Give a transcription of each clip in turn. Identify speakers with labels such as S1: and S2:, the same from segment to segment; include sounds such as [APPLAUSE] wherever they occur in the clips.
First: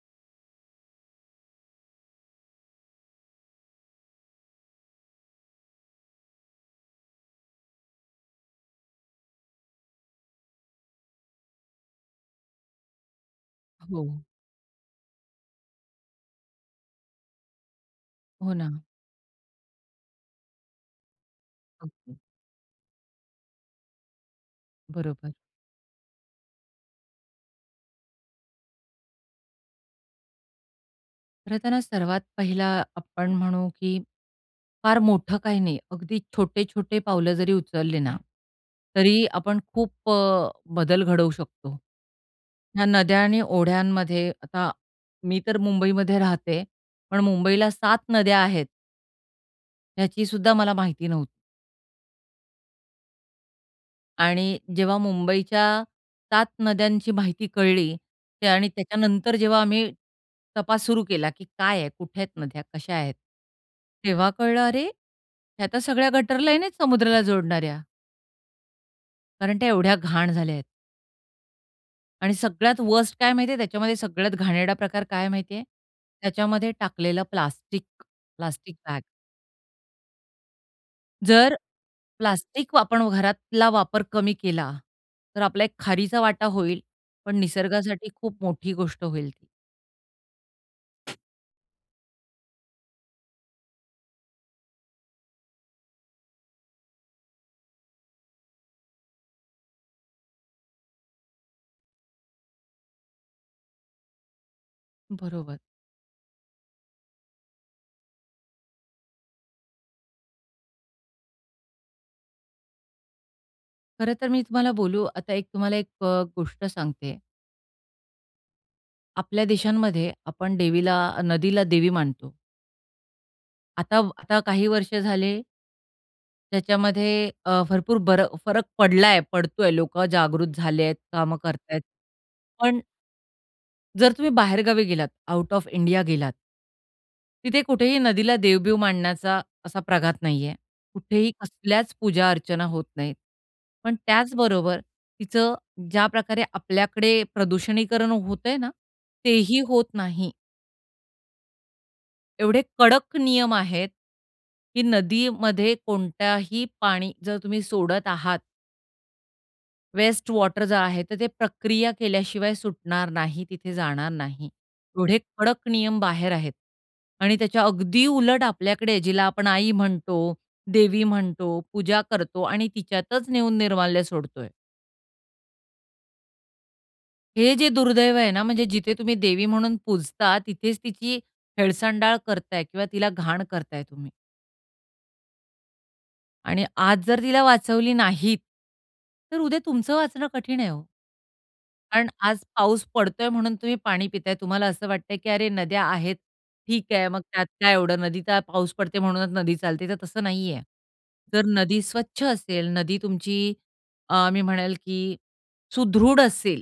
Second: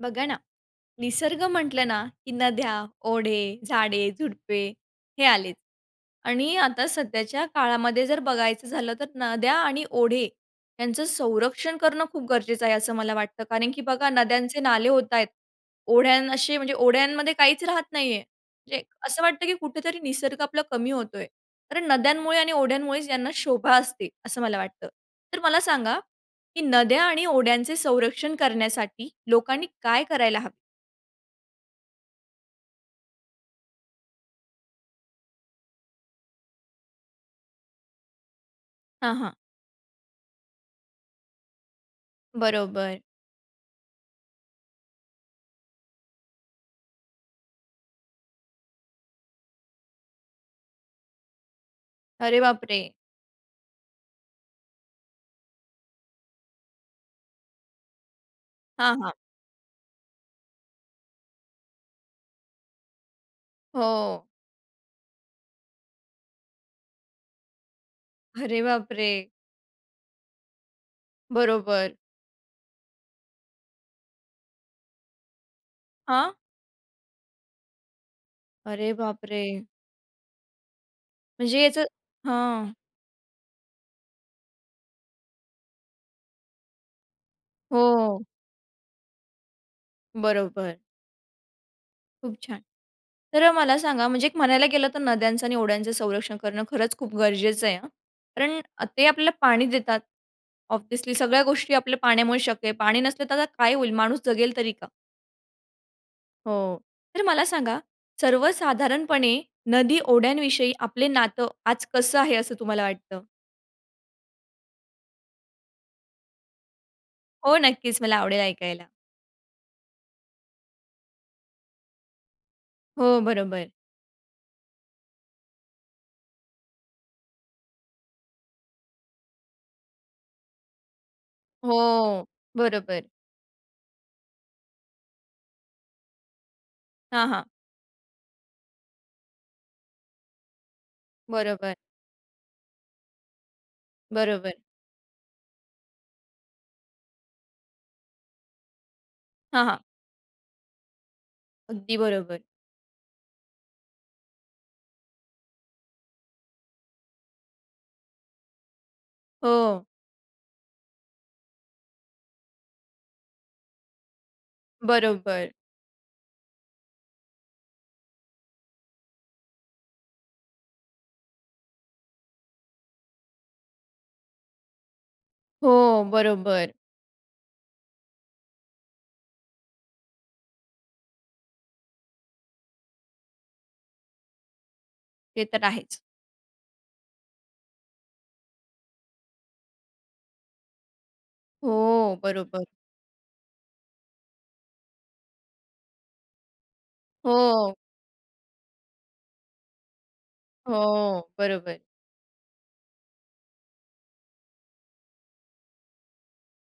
S1: बघा ना, निसर्ग म्हटलं ना, की नद्या, ओढे, झाडे, झुडपे हे आलेच आणि आता सध्याच्या काळामध्ये जर बघायचं झालं, तर नद्या आणि ओढे यांचं संरक्षण करणं खूप गरजेचं आहे असं मला वाटतं कारण की बघा
S2: हो.
S1: नद्यांचे नाले होता आहेत. ओढ्यां असे म्हणजे ओढ्यांमध्ये काहीचं राहत नाही आहे.
S2: हो
S1: म्हणजे
S2: ना.
S1: असं वाटतं की कुठेतरी निसर्ग आपला कमी होतो आहे कारण
S2: ओके.
S1: नद्यांमुळे आणि ओढ्यांमुळेचं यांना शोभा असते, असं मला वाटतं.
S2: बरोबर.
S1: तर मला सांगा, की नद्या आणि ओढ्यांचे संरक्षण करण्यासाठी लोकांनी काय करायला हवे?
S2: खरंतर हा सर्वात पहिला आपण म्हणू की फार मोठं काही नाही. अगदी छोटे-छोटे पावलं जरी उचलली ना,
S1: हां,
S2: तरी
S1: हां.
S2: आपण खूप अ, बदल घडवू शकतो, ह्या
S1: बरोबर.
S2: नद्या आणि ओढ्यांमध्ये. आता मी तर मुंबईमध्ये राहते, पण मुंबईला 7 नद्या आहेत ह्याचीसुद्धा मला माहिती नव्हती.
S1: अरे बापरे!
S2: आणि जेव्हा मुंबईच्या 7 नद्यांची माहिती कळली. त्या आणि
S1: हां, हां.
S2: त्याच्यानंतर जेव्हा आम्ही तपास सुरू केला, की काय आहे? कुठे आहेत नद्या? कशा आहेत?
S1: हो.
S2: तेव्हा कळलं "अरे, ह्या तर सगळ्या गटर लाईन आहेत समुद्राला जोडणाऱ्या."
S1: अरे बापरे!
S2: कारण त्या एवढ्या घाण झाल्या आहेत.
S1: बरोबर.
S2: आणि सगळ्यात वर्स्ट काय माहिती आहे त्याच्यामध्ये? सगळ्यात घाणेरडा प्रकार काय आहे माहिती आहे?
S1: हां?
S2: त्याच्यामध्ये टाकलेलं प्लास्टिक, प्लास्टिक
S1: अरे
S2: बॅग.
S1: बापरे!
S2: जर
S1: म्हणजे याचं हां.
S2: प्लास्टिक वापण घरातला वापर कमी केला, तर आपला एक खारीचा वाटा होईल पण निसर्गासाठी
S1: हो.
S2: खूप मोठी गोष्ट होईल ती.
S1: बरोबर. खूप छान. तर अ, मला सांगा? म्हणजे एक म्हणायला गेलं तर नद्यांचं आणि ओढयांचं संरक्षण करणं खरंच खूप गरजेचं आहे हं. कारण अ, ते आपल्याला पाणी देतात. ऑब्व्हियसली सगळ्या गोष्टी आपल्या पाण्यामुळे शक्य आहे. पाणी नसले तर, आता काय होईल? माणूस जगेल तरी का?
S2: बरोबर.
S1: हो. तर मला सांगा, सर्वसाधारणपणे नदी, ओढ्यांविषयी आपलं नातं आज कसं आहे, असं तुम्हाला वाटतं?
S2: खरंतर, मी तुम्हाला बोलू, आता एक, तुम्हाला एक अ, गोष्ट सांगते आहे.
S1: हो नक्कीच, मला आवडेल ऐकायला.
S2: आपल्या देशांमध्ये आपण देवीला नदीला देवी मानतो.
S1: हो, बरोबर.
S2: आता आता काही वर्ष झाले त्याच्यामध्ये अ, भरपूर बर फरक पडला आहे, पडतो आहे, लोकं जागृत झाले आहेत, कामं करत आहेत
S1: हो,
S2: पण
S1: बरोबर.
S2: जर तुम्ही बाहेर गावी गेलात, आउट ऑफ इंडिया गेलात
S1: हां, हां.
S2: तिथे कुठेही नदीला देव-बिव मानण्याचा असा प्रघात नाहीये. कुठेही
S1: बरोबर.
S2: कसल्याच पूजा-अर्चना होत नाहीत. पण त्याच
S1: बरोबर.
S2: बरोबर तिचं ज्या प्रकारे आपल्याकडे प्रदूषणीकरण होतंय ना, तेही
S1: हां, हां.
S2: होत नाही.
S1: अगदी बरोबर.
S2: एवढे कडक नियम आहेत, की नदीमध्ये कोणत्याही पाणी जर तुम्ही सोडत आहात
S1: हो.
S2: वेस्ट वॉटर जो आहे, तर ते प्रक्रिया केल्याशिवाय सुटणार नाही, तिथे जाणार नाही. एवढे
S1: बरोबर.
S2: कडक नियम बाहेर आहेत आणि त्याच्या अगदी उलट आपल्याकडे, जिला आपण आई म्हणतो, देवी म्हणतो, पूजा करतो आणि तिच्यातच नेऊन निर्माल्य सोडतोय.
S1: हो, बरोबर.
S2: हे जे दुर्दैव आहे ना, म्हणजे जिथे तुम्ही देवी म्हणून पूजता, तिथेच तिची हेळसांडाळ करताय किंवा तिला घाण करताय तुम्ही.
S1: ते तर आहेच.
S2: आणि आज जर तिला वाचवली नाहीत, तर उद्या तुमचं वाचणं कठीण आहे हो. कारण
S1: हो,
S2: आज
S1: बरोबर.
S2: पाऊस पडतोय म्हणून तुम्ही पाणी पिताय. तुम्हाला असं वाटतंय, की "अरे! नद्या आहेत, ठीक आहे, मग त्यात काय
S1: हो.
S2: एवढं? नदीचा पाऊस पडते म्हणूनच नदी चालते," तर तसं नाही आहे.
S1: हो,
S2: जर
S1: बरोबर.
S2: नदी स्वच्छ असेल, नदी तुमची अ, मी म्हणेल की सुदृढ असेल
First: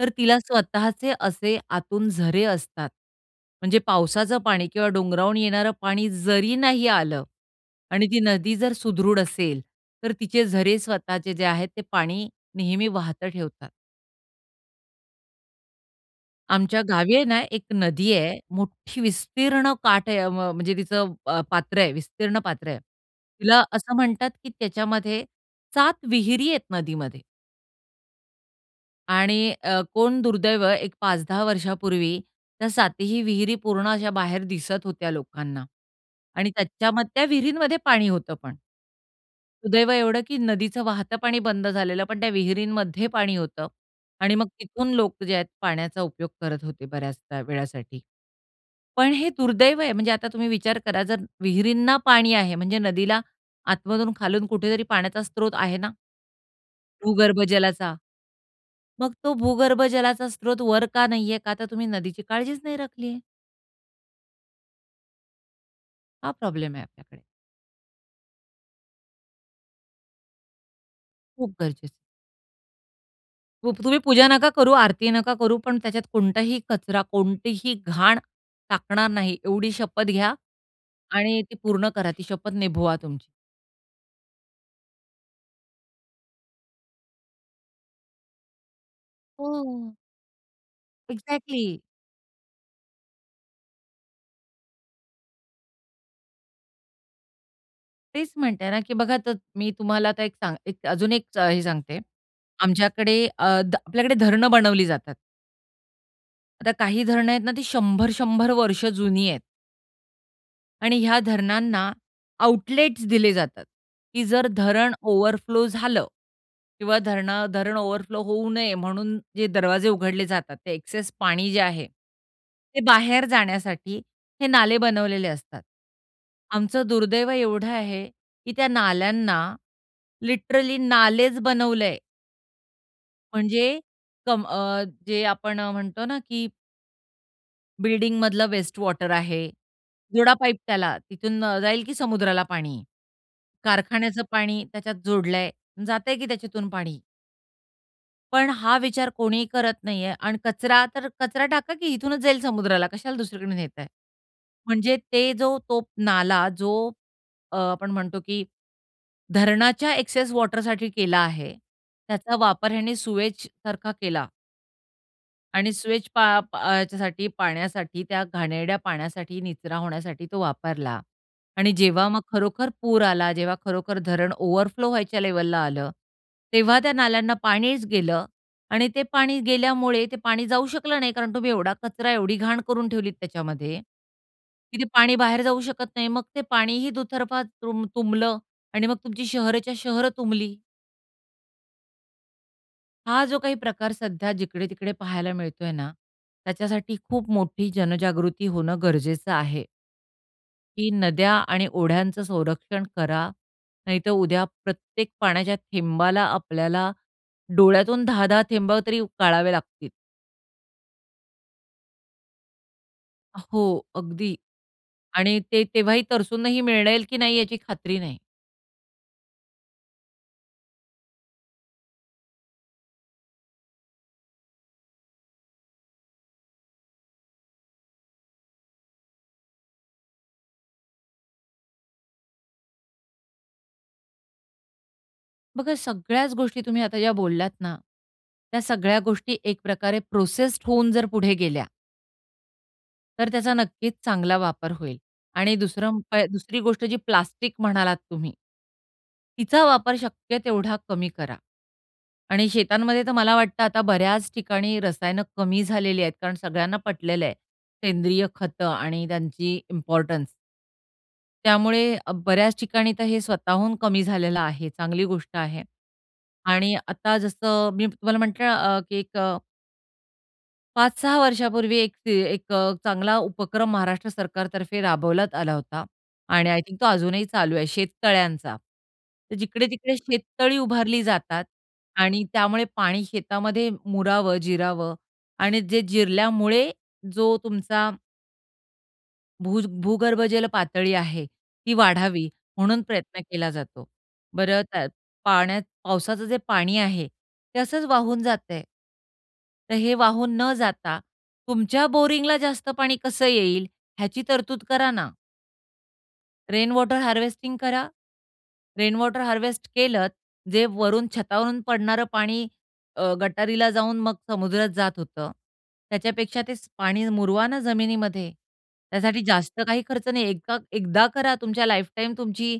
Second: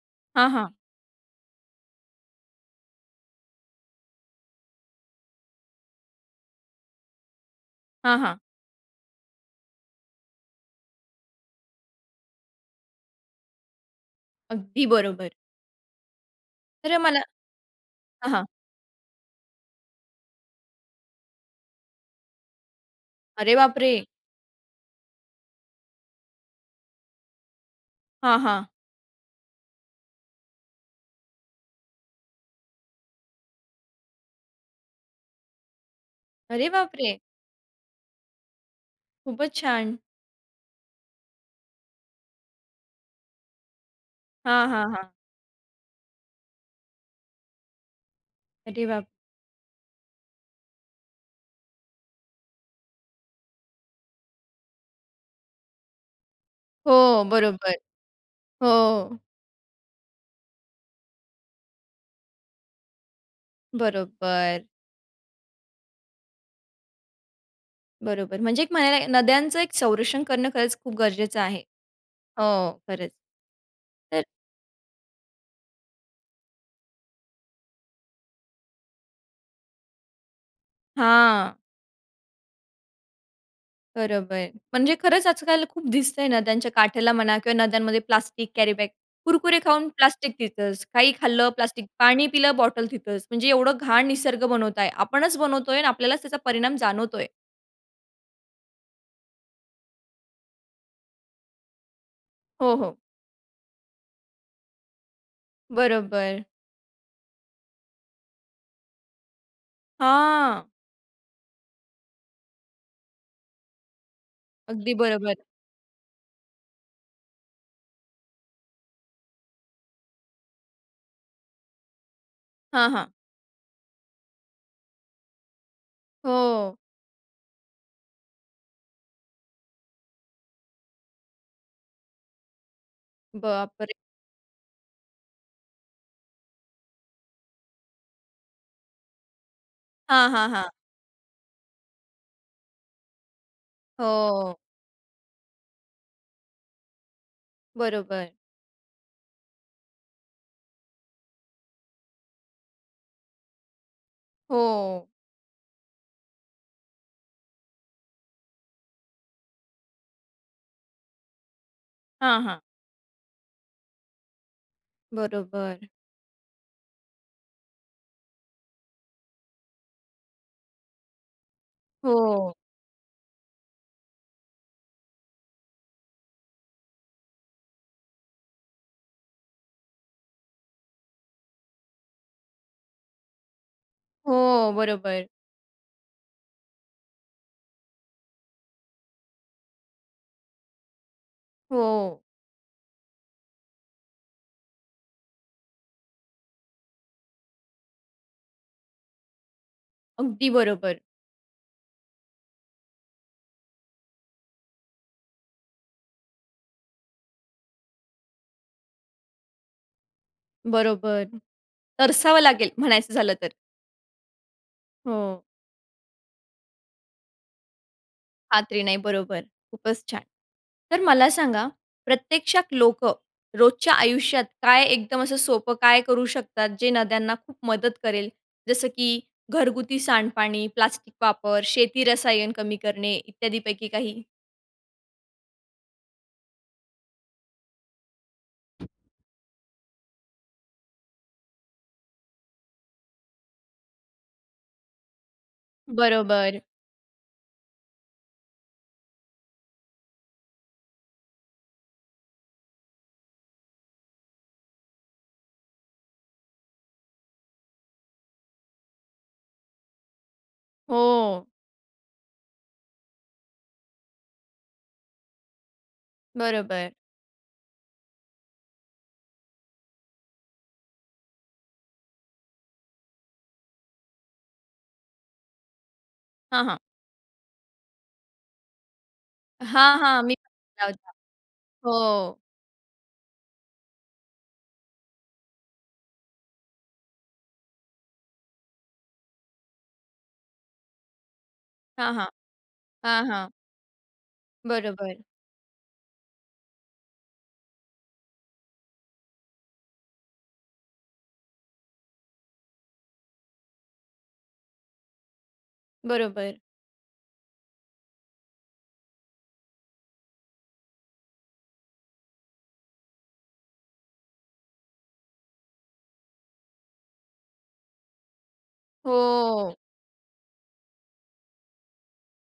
S2: तर तिला
S1: हां, हां.
S2: स्वतःचे असे आतून झरे असतात. म्हणजे पावसाचं पाणी किंवा डोंगरावून येणारं पाणी जरी नाही आलं आणि
S1: हां,
S2: ती
S1: हां.
S2: नदी जर सुदृढ असेल, तर तिचे झरे स्वतःचे जे आहेत ते पाणी नेहमी वाहतं ठेवतात.
S1: अगदी बरोबर.
S2: आमच्या
S1: तर अ,
S2: गावी
S1: मला
S2: आहे ना एक नदी
S1: हां,
S2: आहे.
S1: हां.
S2: मोठी विस्तीर्ण काठ आहे. अवं म्हणजे तिचं अ, पात्र आहे, विस्तीर्ण पात्र आहे.
S1: अरे
S2: तिला असं
S1: बापरे!
S2: म्हणतात की त्याच्यामध्ये, 7 विहिरी आहेत नदीमध्ये
S1: हां, हां.
S2: आणि अ, कोण दुर्दैव, एक 5-10 वर्षापूर्वी त्या 7 ही विहिरी पूर्ण अशा बाहेर दिसत होत्या लोकांना आणि
S1: अरे
S2: त्याच्याम
S1: बापरे!
S2: त्या विहिरीमध्ये पाणी होतं पण.
S1: खूपच
S2: सुदैव
S1: छान.
S2: एवढं की नदीचं वाहतं पाणी बंद झालेलं, पण त्या विहिरींमध्ये पाणी होतं आणि मग
S1: हां, हां,
S2: तिथून
S1: हां.
S2: लोक जे आहेत पाण्याचा उपयोग करत होते बऱ्याच त्या वेळासाठी.
S1: अरे बाप
S2: पण हे दुर्दैव आहे. म्हणजे आता तुम्ही विचार करा जर विहिरींना पाणी आहे, म्हणजे नदीला आतमधून खालून कुठेतरी पाण्याचा स्त्रोत आहे ना?
S1: हो,
S2: भूगर्भ
S1: बरोबर.
S2: जलाचा? मग
S1: हो.
S2: तो भूगर्भ जलाचा स्त्रोत वर का नाही आहे? का तर तुम्ही नदीची काळजीच नाही राखली आहे.
S1: बरोबर.
S2: हा प्रॉब्लेम आहे आपल्याकडे.
S1: बरोबर. म्हणजे एक म्हणायला लागेल नद्यांचं एक संरक्षण करणं खरंच खूप गरजेचं
S2: खूप
S1: आहे.
S2: गरजेचं आहे.
S1: हो, खरंच.
S2: खूप, तुम्ही
S1: तर
S2: पूजा नका करू, आरती नका करू, पण त्याच्यात कोणताही कचरा, कोणतीही घाण टाकणार नाही एवढी शपथ घ्या आणि ती
S1: हां.
S2: पूर्ण करा. ती शपथ निभवा तुमची.
S1: बरोबर. म्हणजे खरंच आज-काल खूप दिसतं आहे नद्यांच्या काठेला म्हणा किंवा नद्यांमध्ये प्लास्टिक कॅरीबॅग, कुरकुरे खाऊन
S2: हो.
S1: प्लास्टिक तिथंच. काही खाल्लं
S2: एक्झॅक्टली.
S1: प्लास्टिक, पाणी पिलं बॉटल तिथंच. म्हणजे एवढं घाण निसर्ग बनवता आहे. आपणच बनवतो आहे आणि आपल्यालाच त्याचा परिणाम जाणवतो आहे.
S2: तेचं म्हणते ना, की बघा त मी तुम्हाला आता एक सांग एक अजून एक हे सांगते.
S1: हो, हो.
S2: आमच्याकडे अ, ध आपल्याकडे धरणं बनवली जातात.
S1: बरोबर.
S2: आता काही धरणं आहेत ना, ती 100-100 वर्ष जुनी आहेत.
S1: हां.
S2: आणि ह्या धरणांना आउटलेट्स दिले जातात की जर धरणं
S1: अगदी बरोबर.
S2: ओव्हरफ्लो झालं किंवा धरणा धरणं ओव्हरफ्लो होऊ नये, म्हणून जे दरवाजे उघडले जातात. ते एक्सेस पाणी जे आहे, ते
S1: हां, हां.
S2: बाहेर जाण्यासाठी हे नाले बनवलेले असतात.
S1: हो.
S2: आमचं दुर्दैव एवढं आहे, की त्या नाल्यांना लिटरली नालेचं बनवलं आहे. म्हणजे
S1: बापरे!
S2: कम अ, जे आपण म्हणतो ना की बिल्डिंगमधलं वेस्ट वॉटर आहे.
S1: हां,
S2: जोडा
S1: हां,
S2: पाईप
S1: हां.
S2: त्याला, तिथून अ, जाईल की समुद्राला पाणी. कारखान्याचं
S1: हो.
S2: पाणी त्याच्यात जोडलं आहे, जातं आहे की त्याच्यातून पाणी.
S1: बरोबर.
S2: पण हा विचार कोणीही करत नाही आहे आणि कचरा तर कचरा टाका की इथूनच जाईल समुद्राला. कशाला दुसरीकडून नेताय? म्हणजे
S1: हो.
S2: ते जो तो नाला जो अ, आपण म्हणतो की धरणाच्या एक्सेस वॉटरसाठी केला आहे. त्याचा
S1: हां, हां.
S2: वापर ह्याने सीवेजसारखा केला. आणि
S1: बरोबर.
S2: सीवेज पा प ह्याच्यासाठी पाण्यासाठी, त्या घाणेरड्या पाण्यासाठी, निचरा होण्यासाठी, तो वापरला. आणि जेव्हा मग
S1: हो.
S2: खरोखर पूर आला, जेव्हा खरोखर धरण ओव्हरफ्लो व्हायच्या लेव्हलला आलं, तेव्हा त्या नाल्यांना पाणीच गेलं आणि ते पाणी गेल्यामुळे, ते पाणी जाऊ शकलं नाही कारण तुम्ही एवढा कचरा एवढी घाण करून ठेवलीत त्याच्यामध्ये
S1: हो,
S2: की ते पाणी
S1: बरोबर.
S2: बाहेर जाऊ शकत नाही. मग ते पाणीही दुतर्फा तृम्ब तुंबलं आणि मग तुमची शहरच्या शहर तुंबली.
S1: हो.
S2: हा जो काही प्रकार सध्या जिकडे-तिकडे पाहायला मिळतोय ना, त्याच्यासाठी खूप मोठी जनजागृती होणं गरजेचं आहे.
S1: अगदी
S2: की
S1: बरोबर.
S2: नद्या आणि ओढ्यांचं संरक्षण करा, नाहीतर उद्या प्रत्येक पाण्याच्या थेंबाला आपल्याला डोळ्यातून 10-10 थेंबा तरी गाळावे लागतील.
S1: बरोबर. तरसावं लागेल, म्हणायचं झालं तर.
S2: हो, अगदी आणि
S1: हो.
S2: ते तेव्हाही तरसूंनही मिळेल की नाही याची खात्री नाही.
S1: खात्री नाही, बरोबर खूपच छान. तर मला सांगा, प्रत्यक्षात लोकं रोजच्या आयुष्यात काय एकदम असं सोपं, काय करू शकतात जे नद्यांना खूप मदत करेल. जसं की घरगुती सांडपाणी, प्लास्टिक वापर, शेती रसायन कमी करणे, इत्यादीपैकी काही?
S2: बघा सगळ्याच गोष्टी तुम्ही आता ज्या बोललात ना, त्या सगळ्या गोष्टी एक प्रकारे प्रोसेस्ड होऊन जर पुढे गेल्या तर त्याचा नक्कीच चांगला वापर होईल आणि 2रा उपाय 2री
S1: बरोबर.
S2: गोष्ट जी प्लास्टिक म्हणालात तुम्ही तिचा वापर शक्य तेवढा कमी करा आणि शेतांमध्ये तर मला वाटतं, आता बऱ्याच ठिकाणी रसायन कमी झालेली आहेत. कारण सगळ्यांना पटलेलं आहे, सेंद्रिय खतं आणि त्यांची इम्पोर्टन्स.
S1: हो.
S2: त्यामुळे अ, बऱ्याच ठिकाणी तर हे स्वतःहून कमी झालेलं आहे. चांगली गोष्ट आहे आणि
S1: बरोबर.
S2: आता जसं मी तुम्हाला म्हटलं अ, की एक अ 5-6 वर्षांपूर्वी एक ते एक अ, चांगला उपक्रम महाराष्ट्र सरकारतर्फे राबवण्यात आला होता आणि आय
S1: हां, हां.
S2: थिंक तो अजूनही चालू आहे शेततळ्यांचा. तर जिकडे-तिकडे
S1: हां, हां, मी
S2: शेततळी
S1: पण
S2: उभारली
S1: [UNINTELLIGIBLE]
S2: जातात आणि
S1: हो.
S2: त्यामुळे पाणी शेतामध्ये मुरावं, जिरावं आणि जे जिरल्यामुळे जो तुमचा भुज भूगर्भजल पातळी आहे, ती
S1: हां,
S2: वाढावी
S1: हां.
S2: म्हणून प्रयत्न
S1: हां,
S2: केला
S1: हां.
S2: जातो. बरं त्यात
S1: बरोबर.
S2: पाण्यात पावसाचं जे पाणी आहे, ते असच वाहून जातं आहे. तर हे वाहून न जाता तुमच्या बोरिंगला जास्त पाणी कसं येईल ह्याची तरतूद करा ना?
S1: बरोबर.
S2: रेनवॉटर हार्वेस्टिंग करा. रेनवॉटर हार्वेस्ट केलंत. जे वरून छतावरून पडणारं पाणी अ, गटारीला जाऊन मग समुद्रात जात होतं. त्याच्यापेक्षा ते पाणी मुरवा ना जमिनीमध्ये. त्यासाठी जास्त
S1: हो.
S2: काही खर्च नाही, एकदा एकदा करा. तुमच्या लाईफटाईम तुमची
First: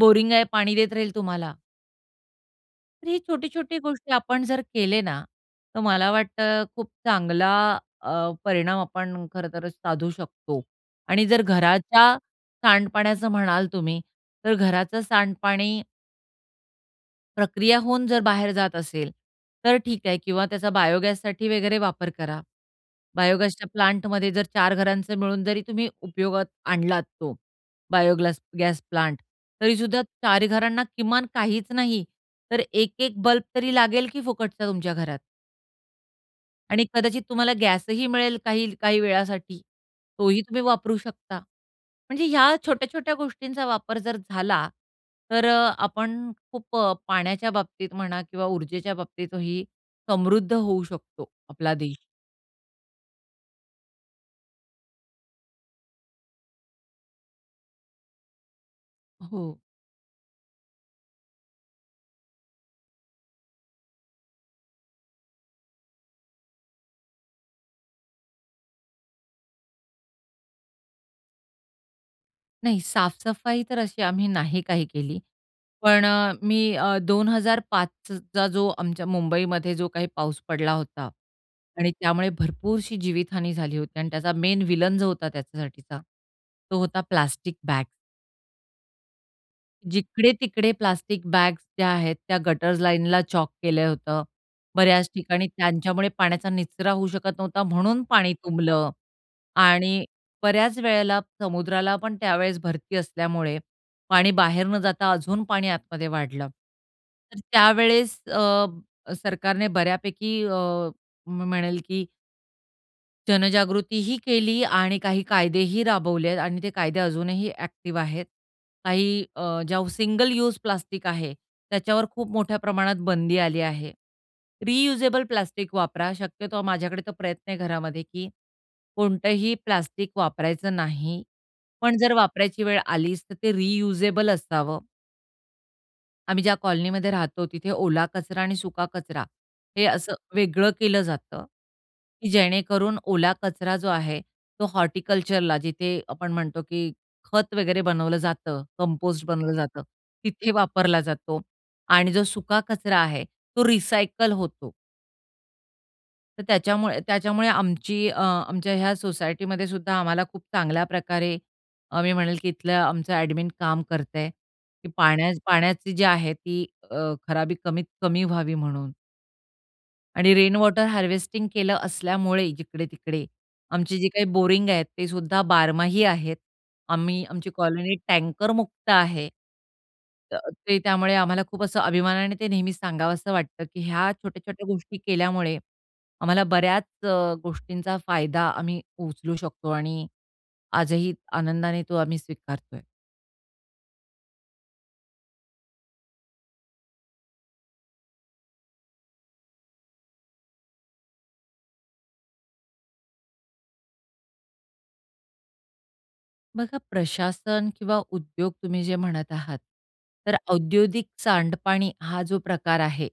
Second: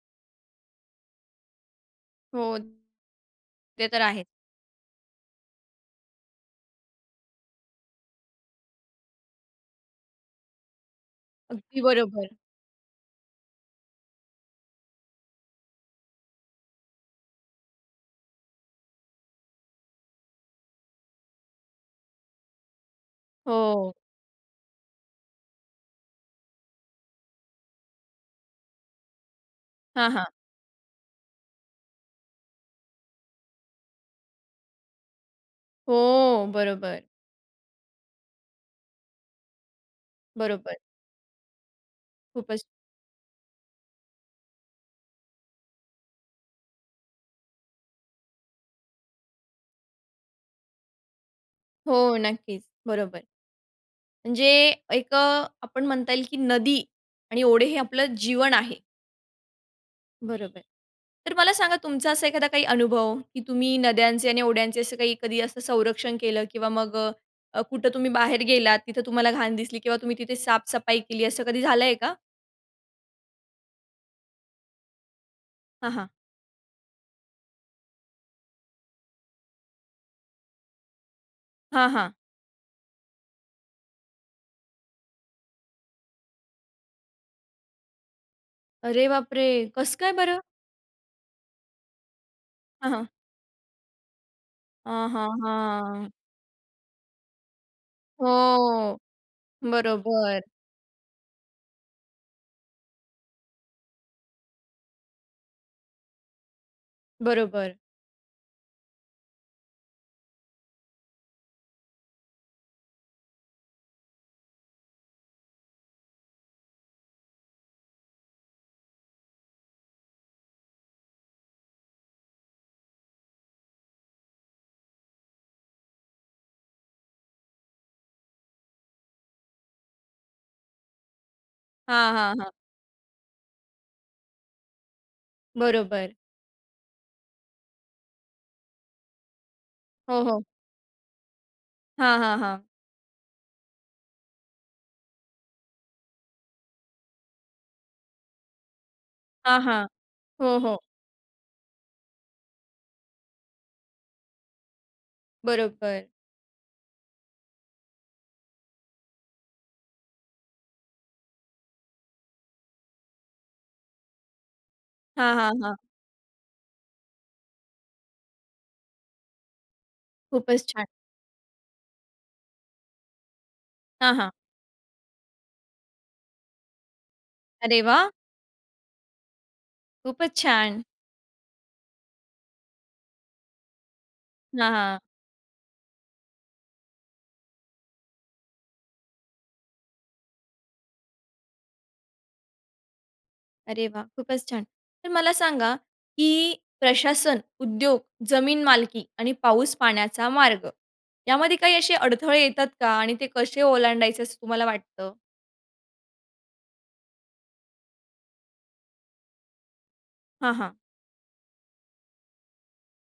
S2: बोरिंग आहे पाणी देत राहील तुम्हाला.
S1: हो.
S2: तर ही छोटी-छोटी
S1: ते तर
S2: गोष्टी
S1: आहे.
S2: आपण जर केले ना, तर मला वाटतं अ, खूप चांगला अ, परिणाम आपण खरंतर साधू शकतो. आणि जर
S1: अगदी
S2: घराच्या
S1: बरोबर.
S2: सांडपाण्याचं म्हणाल तुम्ही, तर घराचं सांडपाणी प्रक्रिया होऊन जर बाहेर जात असेल तर ठीक आहे किंवा त्याचा बायोगॅससाठी वगैरे वापर करा. बायोगॅसच्या
S1: हो.
S2: प्लांटमध्ये जर चार घरांचा मिळून जरी तुम्ही उपयोगात आणलात तो बायोग्लास गॅस प्लांट. तरीसुद्धा
S1: हां, हां.
S2: चार घरांना किमान काहीच नाही, तर 1-1 बल्ब तरी लागेल, की फुकटचा तुमच्या घरात.
S1: हो,
S2: आणि
S1: बरोबर.
S2: कदाचित तुम्हाला गॅस ही मिळेल काही काही वेळासाठी तोही तुम्ही
S1: बरोबर.
S2: वापरू शकता. म्हणजे ह्या
S1: खूपच
S2: छोट्या-छोट्या गोष्टींचा वापर जर झाला तर अ, आपण खूप अ, पाण्याच्या बाबतीत म्हणा किंवा ऊर्जेच्या बाबतीत ही समृद्ध होऊ शकतो, आपला देश.
S1: हो, नक्कीच, बरोबर. म्हणजे एक अ, आपण म्हणता येईल, की नदी आणि ओढे हे आपलं जीवन आहे.
S2: हो.
S1: बरोबर. तर मला सांगा तुमचा असा एखादा काही अनुभव की तुम्ही नद्यांचे आणि ओढ्यांचे असं काही कधी असं संरक्षण केलं किंवा मग अ, कुठं तुम्ही बाहेर गेलात, तिथं तुम्हाला घाण दिसली किंवा तुम्ही तिथे साफसफाई केली असं कधी झालं आहे का?
S2: नाही साफसफाई तर अशी आम्ही नाही काही केली.
S1: हां,
S2: पण
S1: हां.
S2: अ, मी अ, 2005 चा जो आमच्या मुंबईमध्ये जो काही पाऊस पडला होता
S1: हां,
S2: आणि
S1: हां.
S2: त्यामुळे भरपूरशी जीवितहानी झाली होती आणि त्याचा मेन विलेन जो होता त्याच्यासाठीचा तो होता, प्लास्टिक बॅग.
S1: अरे बापरे! कसं काय बरं?
S2: जिकडे-तिकडे प्लास्टिक बॅग्स ज्या आहेत त्या गटर्स
S1: हां, हां.
S2: लाईनला चोक केलं होतं. बऱ्याच
S1: हां, हां,
S2: ठिकाणी त्यांच्यामुळे
S1: हां.
S2: पाण्याचा निचरा होऊ शकत नव्हता म्हणून पाणी तुंबलं
S1: हो,
S2: आणि
S1: बरोबर.
S2: बऱ्याच वेळेला समुद्राला पण त्यावेळेस भरती असल्यामुळे, पाणी बाहेर न जाता अजून पाणी आतमध्ये वाढलं. तर
S1: बरोबर.
S2: त्यावेळेस अ, सरकारने बऱ्यापैकी अ, म्हणेल की जनजागृतीही केली आणि काही कायदेही राबवले आहेत आणि ते कायदे अजूनही ॲक्टिव्ह आहेत. काही अ, ज्या सिंगल यूज प्लास्टिक आहे, त्याच्यावर खूप मोठ्या प्रमाणात बंदी आली आहे. रियुजेबल प्लास्टिक वापरा. शक्यतो माझ्याकडे तर प्रयत्न आहे घरामध्ये, की कोणतंही प्लास्टिक वापरायचं नाही पण जर
S1: हां, हां, हां.
S2: वापरायची वेळ आलीच, तर ते रियुजेबल असावं.
S1: बरोबर.
S2: आम्ही ज्या कॉलनीमध्ये राहतो, तिथे ओला कचरा आणि सुका कचरा हे असं
S1: हो, हो.
S2: वेगळं केलं जातं,
S1: हां,
S2: की
S1: हां, हां.
S2: जेणेकरून ओला कचरा जो आहे तो हॉर्टिकल्चरला जिथे आपण म्हणतो, की खत वगैरे बनवलं जातं, कंपोस्ट बनवलं
S1: हां,
S2: जातं,
S1: हां,
S2: तिथे
S1: हो, हो.
S2: वापरला जातो आणि जो सुका कचरा आहे तो रिसायकल होतो.
S1: बरोबर.
S2: तर त्याच्यामुळे त्याच्यामुळे आमची अ, आमच्या ह्या सोसायटीमध्येसुद्धा आम्हाला खूप चांगल्याप्रकारे अ, मी म्हणेल, की इथलं आमचं ॲडमिन काम करतं आहे की पाण्या
S1: हां, हां, हां.
S2: पाण्याची जी आहे ती अ, खराबी कमीत कमी व्हावी म्हणून. आणि
S1: खूपच
S2: रेनवॉटर
S1: छान.
S2: हार्वेस्टिंग केलं असल्यामुळे जिकडे-तिकडे, आमची जी
S1: हां,
S2: काही
S1: हां.
S2: बोरिंग आहेत, ते सुद्धा बारमाही आहेत. आम्ही आमची
S1: अरे
S2: कॉलनी
S1: वाह!
S2: टँकरमुक्त आहे. अ,
S1: खूपच
S2: ते
S1: छान.
S2: त्यामुळे आम्हाला खूप असं अभिमानाने ते नेहमीच सांगावसं वाटतं, की ह्या छोट्या-छोट्या
S1: हां,
S2: गोष्टी
S1: हां.
S2: केल्यामुळे आम्हाला बऱ्याच अ, गोष्टींचा फायदा आम्ही उचलू शकतो आणि आजही आनंदाने तो आम्ही स्वीकारत आहे.
S1: अरे वा! खूपच छान. तर मला सांगा की प्रशासन, उद्योग, जमीन मालकी आणि पाऊस पाण्याचा मार्ग यामध्ये काही असे अडथळे येतात का आणि ते कसे ओलांडायचे असं तुम्हाला वाटतं?
S2: बघा प्रशासन किंवा उद्योग तुम्ही जे म्हणत आहात तर
S1: हां, हां.
S2: औद्योगिक सांडपाणी हा जो प्रकार आहे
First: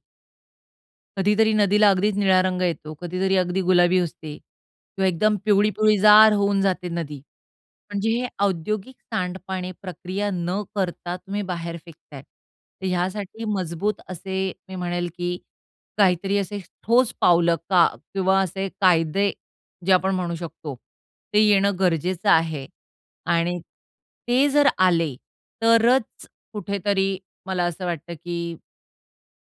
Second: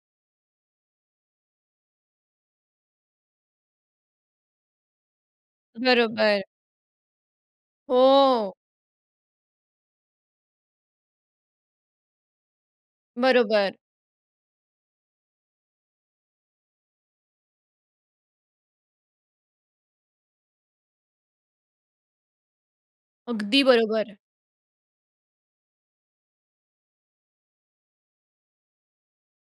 S2: कधीतरी नदीला अगदीच निळा रंग येतो, कधीतरी अगदी गुलाबी असते किंवा एकदम पिवळी-पिवळीजार
S1: बरोबर.
S2: होऊन जाते नदी. म्हणजे हे
S1: हो.
S2: औद्योगिक सांडपाणी प्रक्रिया न करता तुम्ही बाहेर फेकत आहे. तर यासाठी
S1: बरोबर.
S2: मजबूत असे मी म्हणेल, की काहीतरी असे ठोस पावलं का किंवा असे कायदे जे आपण म्हणू शकतो ते येणं गरजेचं आहे आणि
S1: अगदी बरोबर.
S2: ते जर आले तरच कुठेतरी मला असं वाटतं की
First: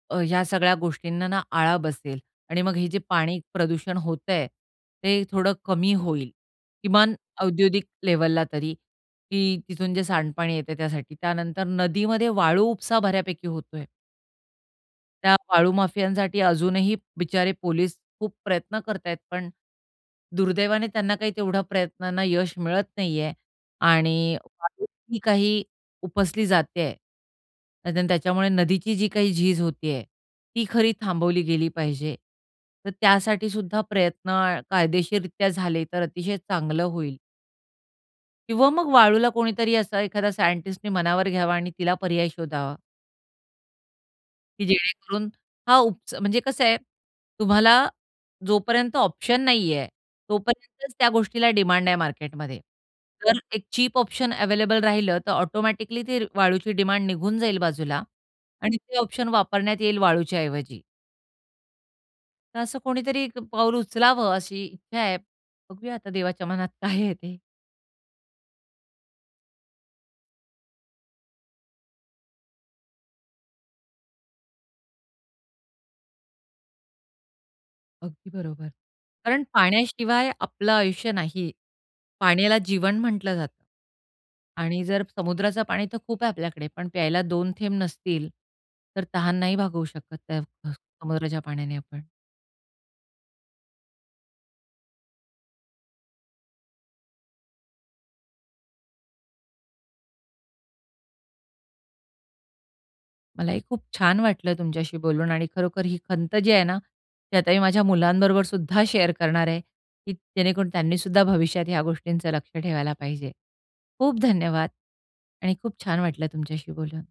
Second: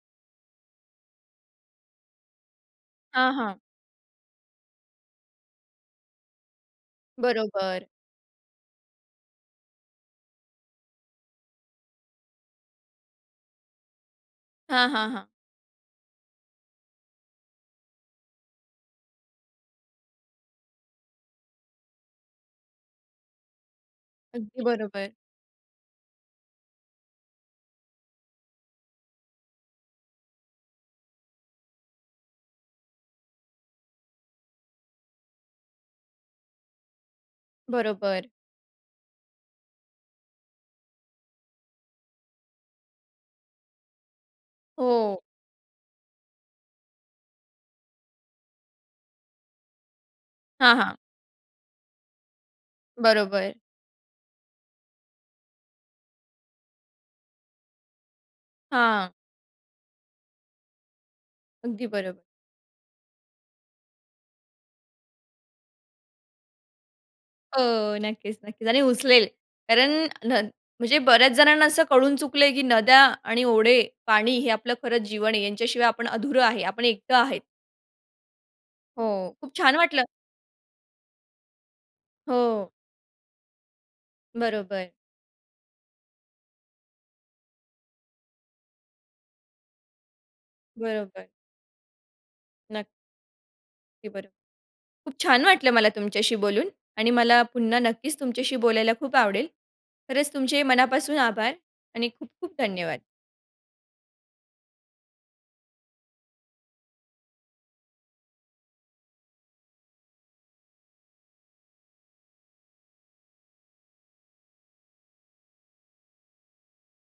S2: अ, ह्या सगळ्या गोष्टींना ना आळा बसेल आणि मग हे जे
S1: हां,
S2: पाणी
S1: हां.
S2: प्रदूषण होतं आहे, ते थोडं कमी होईल. किमान औद्योगिक
S1: बरोबर.
S2: लेव्हलला तरी, की तिथून जे सांडपाणी येतं आहे त्यासाठी. त्यानंतर नदीमध्ये वाळू उपसा बऱ्यापैकी होतं आहे.
S1: हां, हां, हां.
S2: त्या वाळू माफियांसाठी अजूनही बिचारे पोलीस खूप प्रयत्न करत आहेत, पण दुर्दैवाने त्यांना काही तेवढ्या प्रयत्नांना यश मिळत नाही आहे. आणि
S1: अगदी
S2: वाळू [UNINTELLIGIBLE]
S1: बरोबर.
S2: ही काही उपसली जात आहे, अन् त्याच्यामुळे नदीची जी काही झीज होती आहे, ती खरी थांबवली गेली पाहिजे. तर त्यासाठीसुद्धा प्रयत्न कायदेशीररित्या झाले, तर अतिशय चांगलं होईल.
S1: बरोबर.
S2: किंवा मग वाळूला कोणीतरी असं एखादा सायंटिस्टनी मनावर घ्यावा आणि तिला पर्याय शोधावा की
S1: हो.
S2: जेणेकरून हा उपच म्हणजे कसं आहे तुम्हाला जोपर्यंत ऑप्शन नाही आहे,
S1: हां,
S2: तोपर्यंतच
S1: हां.
S2: त्या गोष्टीला डिमांड आहे मार्केटमध्ये. जर
S1: बरोबर.
S2: एक चीप ऑप्शन अवेलेबल राहिलं तर ऑटोमॅटिकली ती वाळूची डिमांड निघून जाईल बाजूला आणि ते
S1: हां.
S2: ऑप्शन वापरण्यात येईल वाळूच्याऐवजी
S1: अगदी बरोबर.
S2: तर असं कोणीतरी एक पाऊल उचलावं अशी इच्छा आहे. बघूया आता देवाच्या मनात काय आहे ते.
S1: हो, नक्कीच, नक्कीच. आणि उचलेल कारण नद म्हणजे बऱ्याच जणांना असं कळून चुकलं आहे की नद्या आणि ओढे, पाणी हे आपलं खरंच जीवन आहे. यांच्याशिवाय आपण अधुरं आहे. आपण एकटं आहेत.
S2: अगदी बरोबर,
S1: हो.
S2: कारण
S1: खूप छान वाटलं
S2: पाण्याशिवाय आपलं आयुष्य नाही. पाण्याला
S1: हो.
S2: जीवन म्हटलं जातं. आणि
S1: बरोबर.
S2: जर समुद्राचं पाणी तर खूप आहे आपल्याकडे, पण प्यायला दोन थेंब नसतील तर तहान नाही भागवू शकत अ,
S1: बरोबर.
S2: समुद्राच्या पाण्याने आपण.
S1: नक्की. अगदी बर खूप छान वाटलं मला तुमच्याशी बोलून आणि मला पुन्हा नक्कीच तुमच्याशी बोलायला खूप आवडेल. खरंच तुमचे मनापासून आभार आणि खूप-खूप धन्यवाद.
S2: मलाही खूप छान वाटलं तुमच्याशी बोलून आणि खरोखर ही खंत जी आहे ना, ती आता मी माझ्या मुलांबरोबर सुद्धा शेअर करणार आहे की जेणेकरून त्यांनी सुद्धा भविष्यात ह्या गोष्टींचं लक्ष ठेवायला पाहिजे. खूप धन्यवाद आणि खूप छान वाटलं तुमच्याशी बोलून.